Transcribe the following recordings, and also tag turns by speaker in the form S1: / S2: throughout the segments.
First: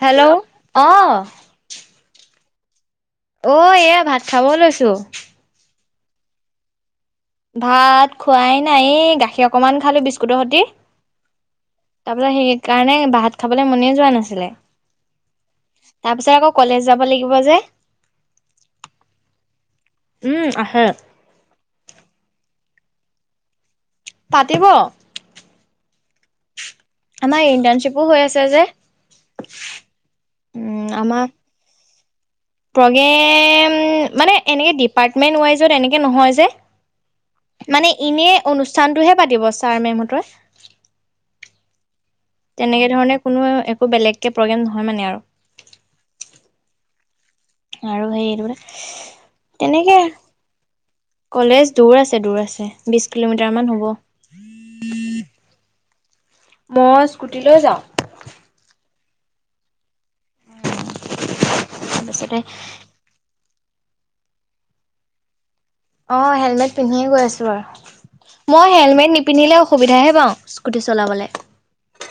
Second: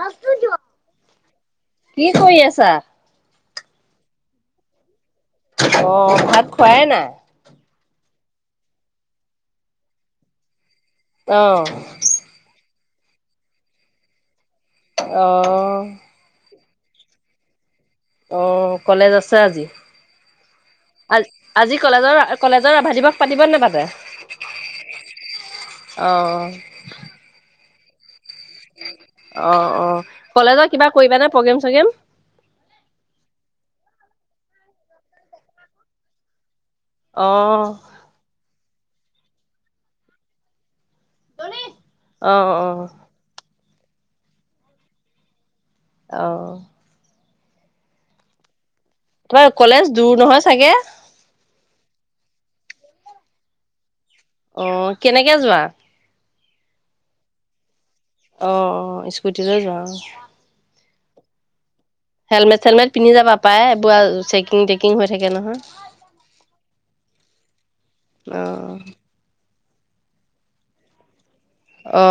S1: Hello! অ।
S2: কি কৰি আছা?
S1: অ! এয়া ভাত খাব লৈছোঁ।
S2: অ! ভাত খোৱাই নাই?
S1: ভাত খোৱাই নাই, এ গাখীৰ অকমান খালোঁ বিস্কুটৰ সতি।
S2: অ!
S1: আপোনাৰ সেইকাৰণে ভাত খাবলে মনেই যোৱা নাছিলে।
S2: অ'
S1: তাৰপিছত আকৌ কলেজ যাব লাগিব যে।
S2: অ! কলেজ আছে আজি?
S1: উম আহে
S2: [unintelligible] আজি কলেজৰ-কলেজৰ ৰাভা দিৱস পাতিব নে নাপাতে?
S1: পাতিব।
S2: অ।
S1: আমাৰ ইন্টাৰণশ্বিপো হৈ আছে যে। উম, আমাৰ
S2: প্ৰগেম চগেম
S1: প্ৰগ্ৰেম মানে, এনেকে ডিপাৰ্টমেণ্ট ৱাইজত এনেকে নহয় যে
S2: অ।
S1: মানে এনে অনুষ্ঠানটোহে পাতিব, ছাৰ মেমহঁতৰ।
S2: অ' অ'
S1: তেনেকে ধৰণে কোনো একো বেলেগকে প্ৰগ্ৰেম নহয় মানে আৰু
S2: অ।
S1: আৰু হাৰিয়া বোলে
S2: তোমাৰ কলেজ দূৰ নহয় চাগে?
S1: কলেজ দূৰ আছে, দূৰ আছে বিছ কিলোমিটাৰমান হ'ব।
S2: অ, কেনেকে যোৱা?
S1: মই স্কুটিলৈ যাওঁ।
S2: অ, অ, স্কুটিলৈ যোৱা অহ।
S1: তাৰপিছতে
S2: হেলমেট চেলমেট পিন্ধি যাবা পায়, এইবোৰ আৰু চেকিং টেকিং হৈ থাকে নহয়।
S1: অ হেলমেট পিন্ধি গৈ আছোঁ বাৰু। মই
S2: অ'
S1: হেলমেট নি পিন্ধিলে অসুবিধাহে পাওঁ স্কুটি চলাবলে।
S2: অ,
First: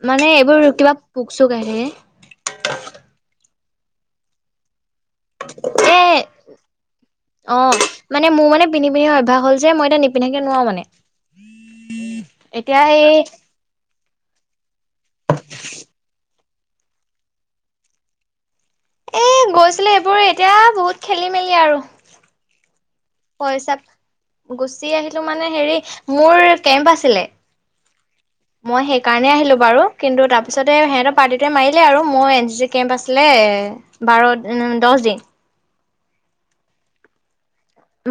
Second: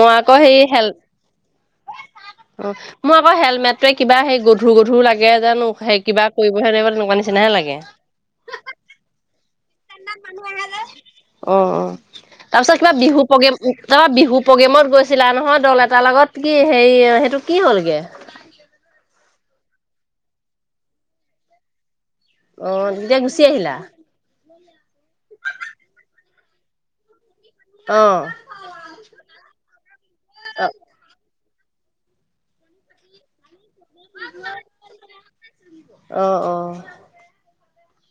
S2: মই
S1: মানে
S2: আকৌ
S1: এইবোৰ
S2: হেৰি হেল
S1: কিবা পোক চোক আহি
S2: অ, মোৰ আকৌ হেলমেটটোৱে কিবা হেৰি গধুৰ গধুৰ লাগে জানো,
S1: থাকে এ
S2: সেই কিবা কৰিবহে নোৱাৰিবা তেনেকুৱা নিচিনাহে লাগে।
S1: অ' মানে মোৰ মানে পিন্ধি পিন্ধি অভ্যাস হ'ল যে মই এতিয়া নিপিন্ধাকে নোৱাৰো মানে।
S2: অ, অ। তাৰ পিছত
S1: এতিয়া
S2: কিবা
S1: এই
S2: বিহু প্ৰগ্ৰেম অ বিহু প্ৰগ্ৰেমত গৈছিলা নহয়, দল এটাৰ লগত, কি হেৰি সেইটো কি হ'লগে?
S1: এ, গৈছিলো এইবোৰ এতিয়া বহুত খেলি-মেলি আৰু।
S2: অ, [unintelligible]
S1: পইচা, গুচি আহিলো মানে হেৰি মোৰ কেম্প আছিলে
S2: অ।
S1: মই সেইকাৰণে আহিলো বাৰু। কিন্তু তাৰ
S2: অ
S1: পিছতে সিহতৰ পাৰ্টিত মাৰিলে আৰু মোৰ এন চি চি কেম্প আছিলে বাৰ -দহ দিন।
S2: অ, অ।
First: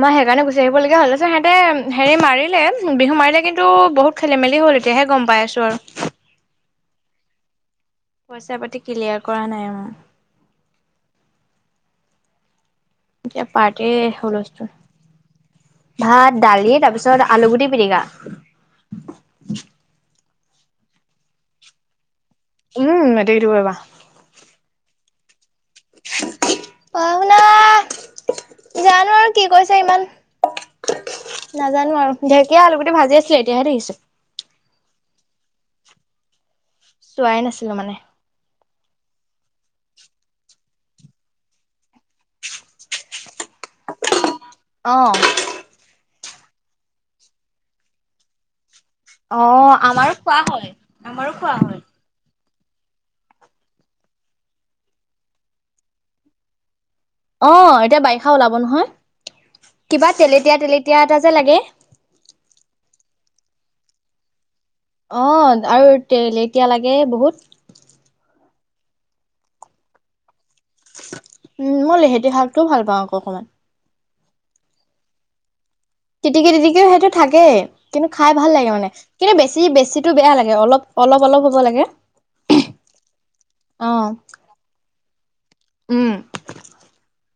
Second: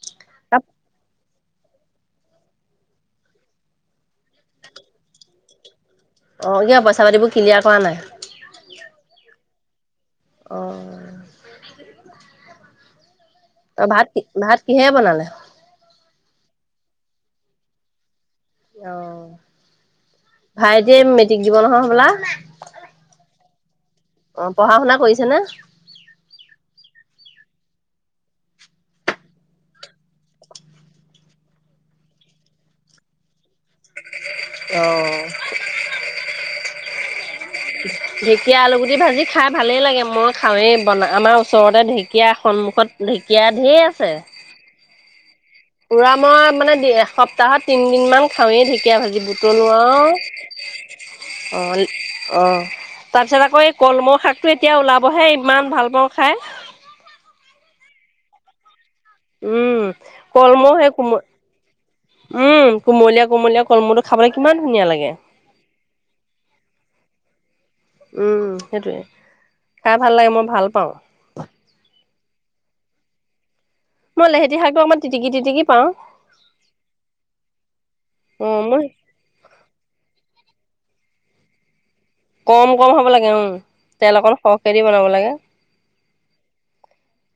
S1: মই সেইকাৰণে গুচি আহিব লগিয়া হ'ল। পিছত সিহঁতে হেৰি মাৰিলে, বিহু মাৰিলে কিন্তু বহুত খেলি হ'ল, এতিয়াহে গম পাই আছো আৰু।
S2: অ, কিয় পইচা পাতিবোৰ ক্লিয়াৰ কৰা নাই?
S1: পইচা পাতি ক্লিয়াৰ কৰা নাই অহ।
S2: অঁ।
S1: কিবা
S2: অ ভাত
S1: পাৰ্টিৰ
S2: কি ভাত
S1: হুলস্থুল
S2: কিহেৰে বনালে
S1: ভাত, দালি তাৰ পিছত আলু গুটি পিটিকা।
S2: অ, ভাইটি মেট্ৰিক দিব নহয় হ'বলা?
S1: উম, মেট্ৰিক দিব এইবাৰ।
S2: অ, পঢ়া-শুনা কৰিছে নে?
S1: পঢ়া শুনা, জানো আৰু কি কৰিছে ইমান নাজানো আৰু ঢেকীয়া, আলুগুটি ভাজি আছিলে, এতিয়াহে দেখিছো।
S2: অ।
S1: চোৱাই নাছিলো মানে।
S2: ঢেকীয়া আলুগুটি ভাজি খাই ভালেই লাগে, মই খাওঁৱেই বনা আমাৰ ওচৰতে ঢেকীয়া সন্মুখত। ঢেঁকীয়া ঢেই আছে।
S1: অ
S2: উৰা মই মানে এসপ্তাহত তিনদিন মান খাওঁয়ে ঢে ঢেকীয়া ভাজি বুটলো
S1: অ',
S2: আৰু,
S1: আমাৰো খোৱা হয়।
S2: অ' অ তাৰপিছত আকৌ এই কলমৌ শাকটো এতিয়া ওলাবহে, ইমান ভাল পাওঁ খাই।
S1: অ এতিয়া বাৰিষা ওলাব নহয়,
S2: উম।
S1: কিবা তেলেতীয়া
S2: কলমৌ সেই
S1: তেলেতীয়া
S2: কোম
S1: এটা যে লাগে।
S2: উম' কুমলীয়া কুমলীয়া কলমৌটো খাবলে কিমান ধুনীয়া লাগে।
S1: অঁ আৰু তেলেটিয়া লাগে বহুত।
S2: উম' সেইটোৱে, খাই ভাল লাগে মই ভাল পাওঁ।
S1: উম' মই লেহেতি শাকটো ভাল পাওঁ আকৌ অকণমান।
S2: মই লেহেতি শাকটো অকণমান তিটিকি তিটিকি পাওঁ।
S1: তিটিকি তিটিকিও সেইটো থাকেই, কিন্তু খাই ভাল
S2: অ'
S1: লাগে
S2: মই
S1: মানে। কিন্তু বেছি বেছিটো বেয়া লাগে, অলপ, অলপ, অলপ হ'ব লাগে।
S2: কম কম হব লাগে উম',
S1: অ'।
S2: তেল অকন সৰহকে দি বনাব লাগে।
S1: উম,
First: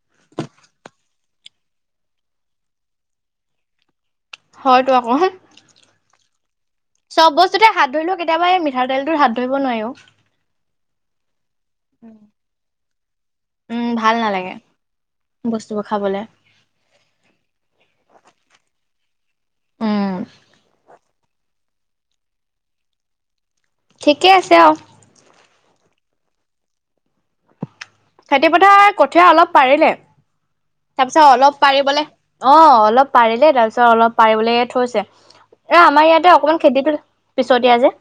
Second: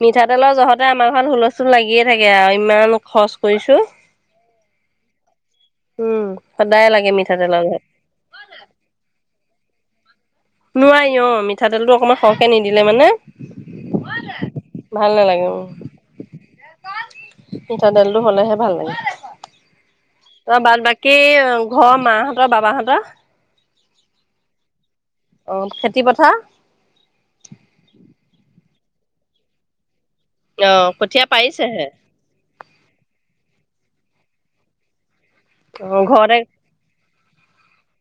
S2: মিঠাতেলৰ জহতে আমাৰ ঘৰত হুলস্থুল লাগিয়ে থাকে আৰু, ইমান খৰচ কৰিছো।
S1: হয়তো আক,
S2: উম সদায় লাগে
S1: চব
S2: মিঠাতেলৰ
S1: বস্তুতে
S2: জহত।
S1: হাত ধৰিলো কেতিয়াবা এই মি মিঠাতেল টোৰ হাত ধৰিব নোৱাৰিঁ অ।
S2: নোৱাৰি অ' মিঠাতেলটো অকমান সৰহকে নিদিলে মানে।
S1: উম, নালাগে
S2: ভাল নালাগে উম।
S1: বস্তুবোৰ খাবলে।
S2: মিঠাতেলটো হলেহে ভাল লাগে,
S1: উম,
S2: তই বাদ বা কী ঘৰৰ মাহঁতৰ, বাবাহঁতৰ?
S1: ঠিকে আছে আ।
S2: অ' খেতি পথাৰ?
S1: খেতি পথাৰ কঠীয়া অলপ পাৰিলে,
S2: অ কঠীয়া
S1: তাৰপিছত অলপ
S2: পাৰিছেহে
S1: পাৰিবলে অ' অলপ পাৰিলে, তাৰপিছত অলপ পাৰিবলে থৈছে। এ
S2: অ
S1: আমাৰ ইয়াতে
S2: ঘৰতে
S1: অকমান খেতিটো পিছতিয়া যে।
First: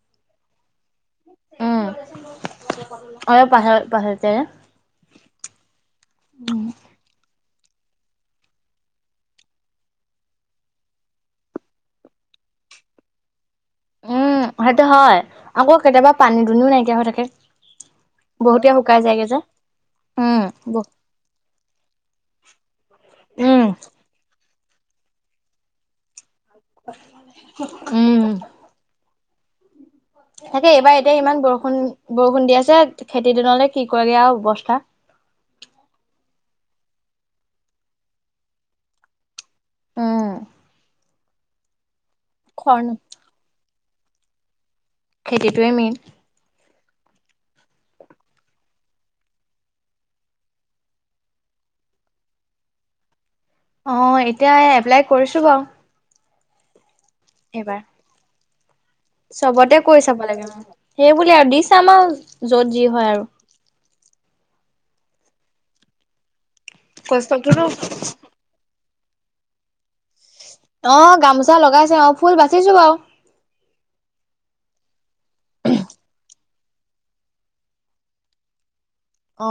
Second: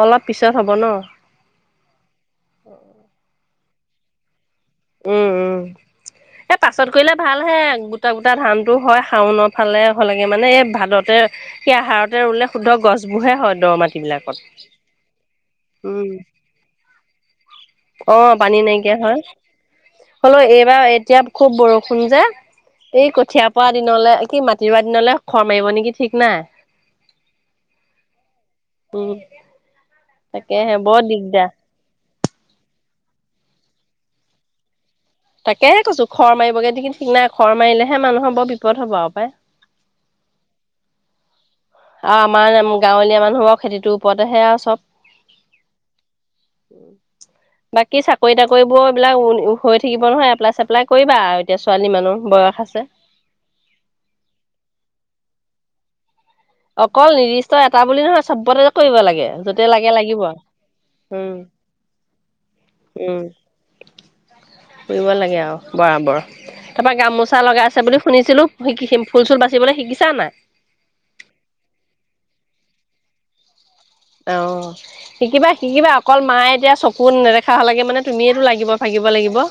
S2: অলপ পিছত হ'ব ন?
S1: উম' অলপ পাছ পছতীয়া যে।
S2: উম' উম' এ পাছত কৰিলে ভাল। হে গোটা গোটা ধানতো হয়, শাওনত হলে হলেগে মানে, এ ভাদতে সি আহাৰতে ৰুলে শুদ্ধ গছবোৰহে হয় দ মাটি।
S1: উম' সেইটো হয়, আকৌ কেতিয়াবা পানী দুনিও নাইকিয়া হৈ থাকে।
S2: অ' পানী
S1: বহুতে
S2: নাইকিয়া
S1: শুকাই
S2: হয়।
S1: যায়গে যে
S2: হলেও
S1: উম বহ
S2: এইবাৰ এতিয়া খুব বৰষুণ যে এই কঠীয়া
S1: উম
S2: পৰা দিনলে কি মা কিইবা দিনলে খৰ মাৰিব নেকি ঠিক নাই।
S1: উম।
S2: উম।
S1: তাকে এইবাৰ এতিয়া ইমান বৰষুণ বৰষুণ দি আছে, খেতি দিনলে কি কৰে আৰু অৱস্থা।
S2: তাকেহে কৈছো খৰ মাৰিবগে নেকি ঠিক নাই, খৰ মাৰিলেহে মানুহৰ বৰ বিপদ হ'ব আৰু পায়।
S1: উম।
S2: অ আমাৰ
S1: খৰ
S2: গাঁৱলীয়া মানুহৰ খেতিটোৰ ওপৰতহে আৰু চব।
S1: খেতিটোৱে মেইন।
S2: [inaudible] বাকী চাকৰি তাকৰিবোৰ এইবিলাক হৈ থাকিব নহয়, এপ্লাই চেপ্লাই কৰিবা আৰু এতিয়া ছোৱালী মানুহ বয়স আছে।
S1: অ' এতিয়া এপ্লাই কৰিছো বাৰু।
S2: অকল নিৰ্দিষ্ট
S1: এইবাৰ
S2: এটা বুলি নহয়, চব্বতে কৰিব লাগে। য'তে
S1: চবতে
S2: লাগে
S1: কৰি
S2: লাগিব
S1: চাব লাগে সেইবুলি
S2: উম।
S1: আৰু দি চাম আৰু য'ত যি হয়
S2: উম
S1: আৰু।
S2: কৰিব লাগে আৰু বৰাবৰ। তাৰপৰা গামোচা
S1: কষ্টটোতো
S2: লগাই আছে বুলি শুনিছিলো শিকি ফুল চুল বাচিবলৈ শিকিছা নে নাই?
S1: অ' গামোচা লগাইছে আৰু ফুল বাচিছোঁ বাৰু।
S2: অ' শিকিবা শিকিবা অকল মায়ে এতিয়া চক কোন নেদেখা হ'লাগে মানে তুমিয়েতো লাগিব ভাগিব লাগিব।
S1: অ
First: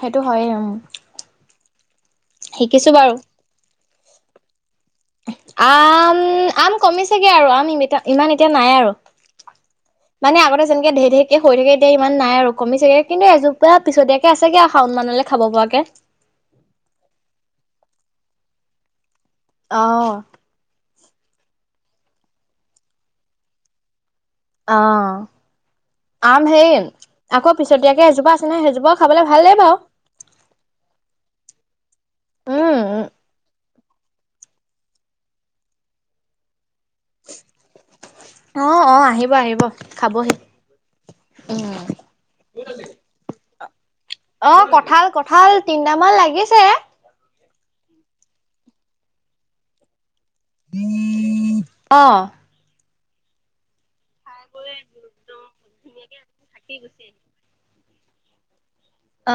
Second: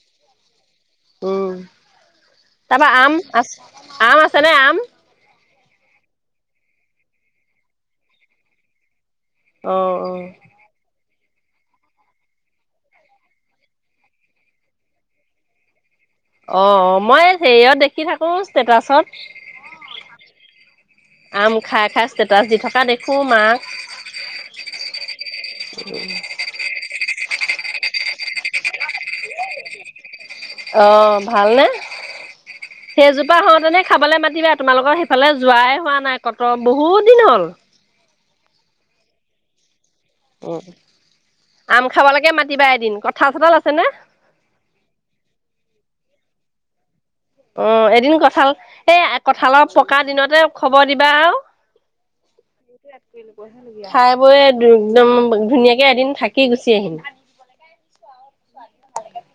S1: সেইটো হয়ে উম
S2: উম, তাৰপা
S1: শিকিছো বাৰু
S2: আম আছ আম আছে নে আম।
S1: আম কমিছেগে আৰু আম ইমান এতিয়া নাই আৰু।
S2: অঁ অঁ।
S1: মানে আগতে যেনেকে ঢেৰ ঢেৰ কে সৰি থাকে এতিয়া ইমান নাই আৰু কমিছেগে কিন্তু এজোপা পিছতীয়াকে আছেগে আৰু শাওণ মানলৈ খাব পৰাকে।
S2: অ', অ' মই হেৰিয়ত দেখি থাকো ষ্টেটাচত।
S1: অ'।
S2: আম খাই খাই ষ্টেটাছ দি থকা দেখোঁ মাক।
S1: অ' [unintelligible] হেৰি আকৌ পিছতীয়াকে এজোপা আছেনে সেইজোপাও খাবলৈ ভালেই বাৰু।
S2: অ' ভাল নে।
S1: উম
S2: সেইজোপা হওঁতেনে খাবলে মাতিবা তোমালোকৰ সেইফালে যোৱাই হোৱা নাই কতো বহুত দিন হ'ল।
S1: অ', অ' আহিব, আহিব খাবহি। উম
S2: আম খাবলৈকে মাতিবা এদিন, কঁঠাল চঠাল আছেনে?
S1: অ' কঁঠাল, কঁঠাল তিনটামান লাগিছে।
S2: অ' এদিন কঁঠাল, এই কঁঠালৰ পকা দিনতে। খবৰ দিবা আৰু।
S1: অ
S2: খাই বৈ একদম ধুনীয়াকে এদিন থাকি গুচি আহিম।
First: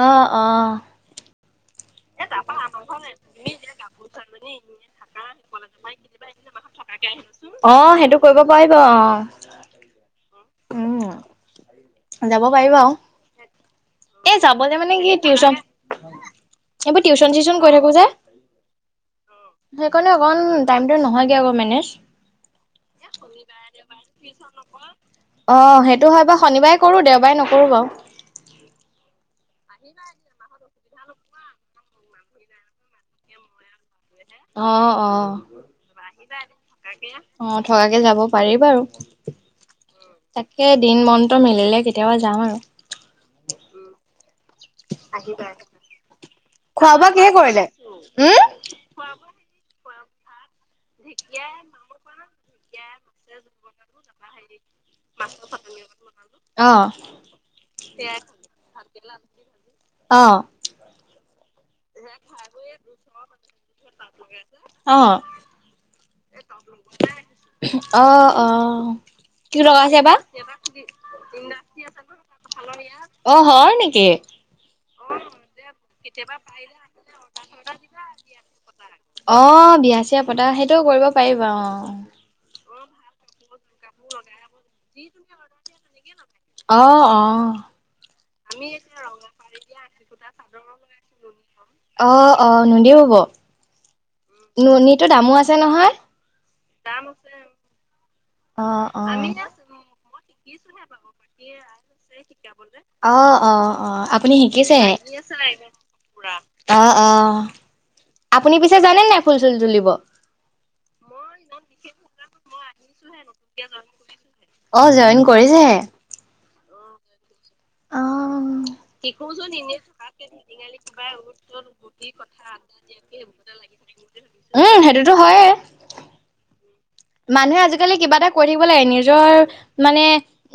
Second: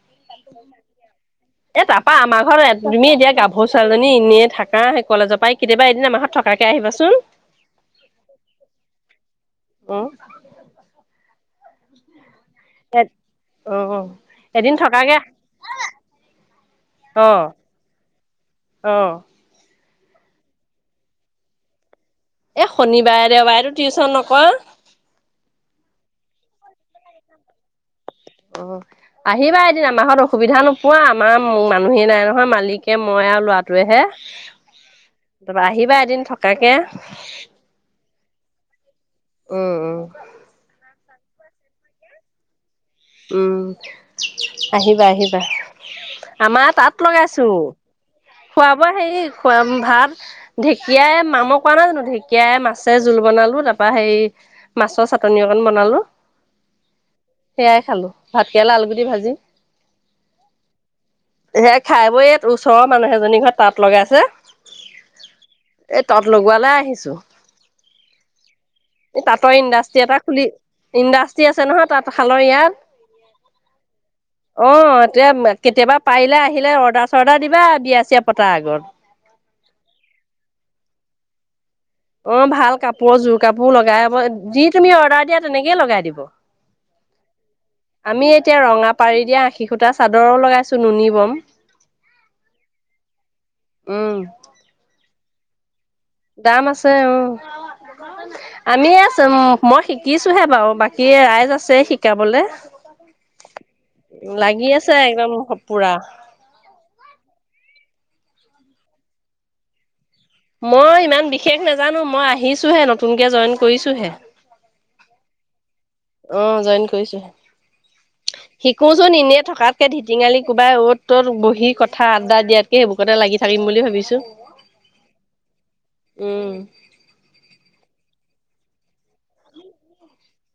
S1: অ', অ'।
S2: এটা পা আমাৰ ঘৰত তুমি এতিয়া গাভৰু ছোৱালীজনী এনেই থাকা সেই কলেজৰ পৰাই কেতিয়াবা এদিন আমাৰ ঘৰত থকাকে আহিবাচোন।
S1: অ' সেইটো কৰিব পাৰিব অ'।
S2: উম।
S1: অ'। যাব পাৰি আৰু
S2: অ'
S1: এ যাব
S2: এদিন
S1: লে মানে কি
S2: থকাকে
S1: টিউচন এইবোৰ টিউচন
S2: অ'
S1: চিউচন কৰি থাকো যে।
S2: অ'।
S1: সেইকাৰণে অকমান টাইমটো নহয়গে আকৌ মেনেজ।
S2: এ শনিবাৰে দেওবাৰেটো টিউচন নকৰো।
S1: অ' সেইটো হয় বাৰু শনিবাৰে কৰোঁ দেওবাৰে নকৰোঁ বাৰু।
S2: অ'। আহিবা এদিন আমাৰ ঘৰত অসুবিধা নোপোৱা, আমাৰ মানুহে নাই নহয় মালিকে মই আৰু ল'ৰা তোৱেহে,
S1: অ অ
S2: তাৰপৰা আহিবা এদিন থকাকে। উম,
S1: অ থকাকে যাব পাৰি বাৰু
S2: উম।
S1: তাকে দিন, মনটো মিলিলে কেতিয়াবা যাম আৰু।
S2: উম আহিবা আহিবা। আমাৰ তাঁত লগাইছো।
S1: হুম!
S2: খোৱা বোৱা হেৰি খোৱা ভাত, ঢেঁকীয়াই মামক কোৱা নাই জানো ধেক ঢেকিয়াই, মাছে জোল বনালো তাৰ পৰা সেই মাছৰ চাটনি অকণ বনালো।
S1: অ
S2: সেইয়াই খালোঁ। ভাতকেৰেলা, আলুগুটি ভাজি।
S1: অ
S2: সেয়া খাই বৈয়ে ইয়াত ওচৰৰ মানুহ এজনীৰ ঘৰত তাঁত লগাইছে। এ তাত লগো
S1: [unintelligible] অ-অ!
S2: এই তাঁতৰ ইণ্ডাষ্ট্ৰী এটা খুলি ইণ্ডাষ্ট্ৰি আছে নহয় তাঁত শালৰ
S1: অ হয় নেকি
S2: ইয়াত। অঁ! এয়া কেতিয়াবা পাৰিলে আহিলে অৰ্ডাৰ-চৰ্ডাৰ দিবা বিয়া-চিয়া পতাৰ আগত।
S1: অঁ! বিয়া-ছিয়া পতা সেইটোও কৰিব পাৰি বাৰু অঁ।
S2: অঁ! ভাল কাপোৰ জোৰ কাপোৰ লগাই যি তুমি অৰ্ডাৰ দিয়া তেনেকেই লগাই দিব।
S1: অঁ-অঁ!
S2: আমি এতিয়া ৰঙা পাৰি দিয়া আশী সূতা চাদৰো লগাইছো নুনি বম।
S1: অঁ-অঁ! নুনী বব?
S2: উম!
S1: নুনীটো দামো আছে নহয়।
S2: দাম আছে উম। [unintelligible]
S1: অঁ-অঁ! [unintelligible] মই শিকিছো হে
S2: বাকী
S1: বাৰু
S2: ৰাইজ আছে
S1: [unintelligible]
S2: শিকাবলে
S1: শিকাব যে। অঁ-অঁ-অঁ! আপুনি
S2: লাগি
S1: শিকিছেহে?
S2: আছে একদম পুৰা
S1: [inaudible] অঁ-অঁ! আপুনি পিছে জানে নাই ফুল-চুল তুলিব?
S2: মই ইমান বিশেষ নাজানো মই আহিছোহে নতুন
S1: [unintelligible] অ! জইন কৰিছেহে।
S2: অঁ! জইন কৰিছোঁ হে।
S1: অ'।
S2: শিকোচোন এনেই থকাতকে ঢিটিঙালি কোবাই অত ত'ত বহি কথা আড্ডা দিয়াত কে সেইবোৰতে লাগি থাকিম বুলি ভাবিছোঁ।
S1: উম, সেইটোতো হয়ে
S2: উম!
S1: মানুহে আজিকালি কিবা এটা কৰিব লাগে নিজৰ মানে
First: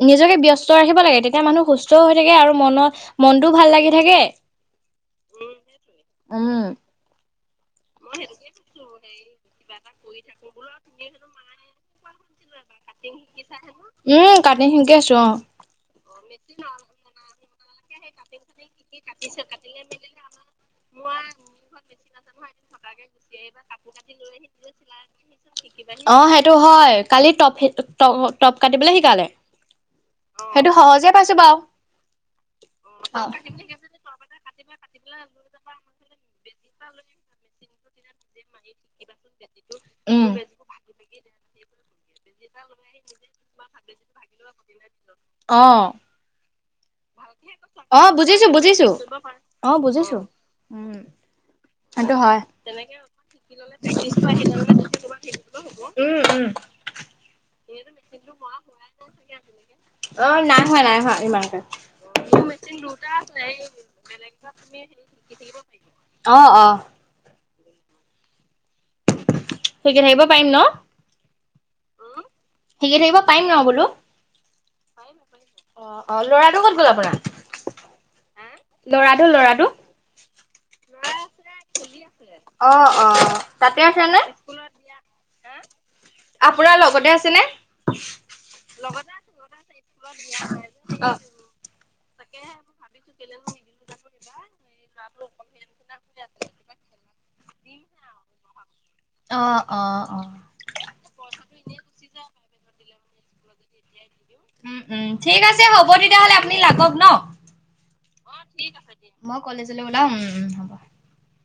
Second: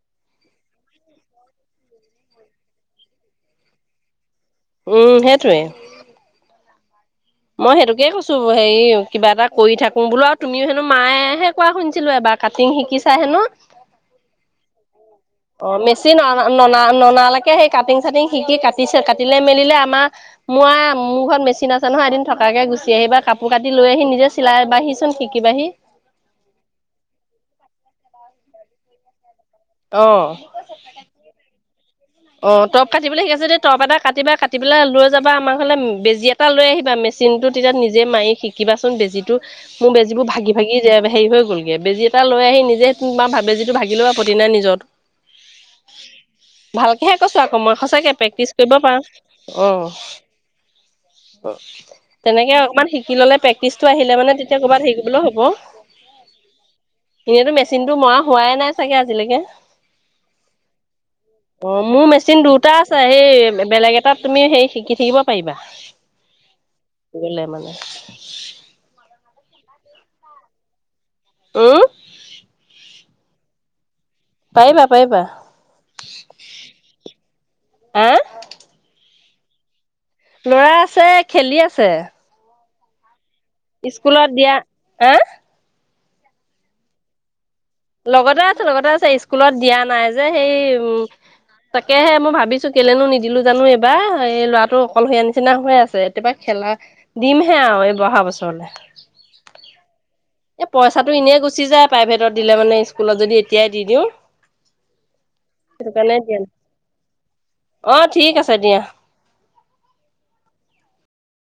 S1: নিজকে ব্যস্ত ৰাখিব লাগে তেতিয়া মানুহ সুস্থও হৈ থাকে আৰু মনত মনটোও ভাল লাগি থাকে।
S2: উম! সেইটোৱে।
S1: উম।
S2: মই সেইটোকে কৈছোঁ হেৰি কিবা এটা কৰি থাকোঁ বোলো। আৰু তুমিও হেনো মায়েহে কোৱা শুনিছিলোঁ এবাৰ কাটিং শিকিছা হেনো?
S1: উম! কাটিং শিকি আছো অঁ।
S2: অ! মেচিন অনা ননা নালৈকে সেই কাটিং-চাটিং শিকি কাট টিচে কাটিলে মেলিলে আমাৰ মই মোৰ ঘৰত মেচিন আছে নহয় এদিন থকাকে গুচি আহিবা কাপ কাপোৰ কাটি লৈ আহি নিজে চিলাই বাহিচোন শিকিবাহি।
S1: অঁ! সেইটো হয়। কালি টপ সেইটো টপ কাটিবলৈ শিকালে।
S2: অঁ।
S1: সেইটো সহজে পাইছো বাৰু।
S2: অঁ! টপ কাটিবলে শিকাই আছে যদি টপ এটা কাটিবা পেলাই লৈ যাবা আমাৰ ঘৰলে বেজি এ এটা লৈ আহিবা মেচিনটো তেতিয়া নিজে মাৰি শিকিবাচোন বেজিটো। মোৰ বেজীবোৰ
S1: উম
S2: ভাগি-ভাগি হেৰি হৈ গ'লগৈ। বেজি এটা লৈ আহি নিজে বেজীটো ভাগিলেও আপত্তি নাই নিজৰটো।
S1: অঁ!
S2: ভালকেহে কৈছো আকৌ মই
S1: [unintelligible] অঁ!
S2: সঁচাকে প্ৰেক্টিচ কৰিব
S1: বুজিছো-বুজিছো।
S2: পাৰা
S1: অঁ! বুজিছো উম।
S2: অ'
S1: সেইটো হয়
S2: তেনেকে অকমান শিকি ল'লে প্ৰেক্টিচটো আহিলে মানে তেতিয়া ক'ৰবাত হেৰি কৰিবলৈ হ'ব।
S1: [unintelligible] উম' উম'।
S2: এনেইতো মেচিনটো মৰা হোৱাই নাই চাগে আজিলৈকে
S1: অ' নাই হোৱা, নাই হোৱা ইমানকে।
S2: অ মোৰ মেচিন দুটা আছে এই বেলেগ এটাত তুমি সেই শিকি থাকিব পাৰিবা।
S1: অ অ।
S2: গ'লে মানে
S1: শিকি থাকিব পাৰিম ন?
S2: উম'
S1: হেল্ল শিকি থাকিব পাৰিম ন বোলোঁ? পাৰিবা, পাৰিবা। অ' অ' ল'ৰাটো ক'ত গ'ল আপোনাৰ?
S2: হা?
S1: ল'ৰাটো, ল'ৰাটো
S2: ল'ৰা আছে, খেলি আছে।
S1: অ' অ'। তাতে আছে নে?
S2: স্কুলত দিয়া হা?
S1: আপোনাৰ লগতে আছে নে?
S2: লগতে আছে, লগতে আছে স্কুলত দিয়া নাই যে হেৰি উম'
S1: অ
S2: তাকেহে মই ভাবিছোঁ কেলেনো নিদিলোঁ জানোঁ এইবাৰ, এই ল'ৰাটো অকলশৰীয়া নিচিনা হৈ আছে। এতিয়াবা খেলা দিম হে আৰু, এই অহা বছৰলে।
S1: অ' অ' অ'
S2: এ পইচাটো এনেই গুচি যায়, প্ৰাইভেটত দিলে মানে স্কুলত যদি এতিয়াই দি দিওঁ।
S1: উম' উম' ঠিক আছে হ'ব
S2: সেইটো কাৰণে
S1: তেতিয়া হ'লে
S2: দিয়া নাই
S1: আপুনি লাগক ন, অ' থিক আছে, থিক আছে। মই কলেজলৈ ওলাও উম' উম' হ'ব।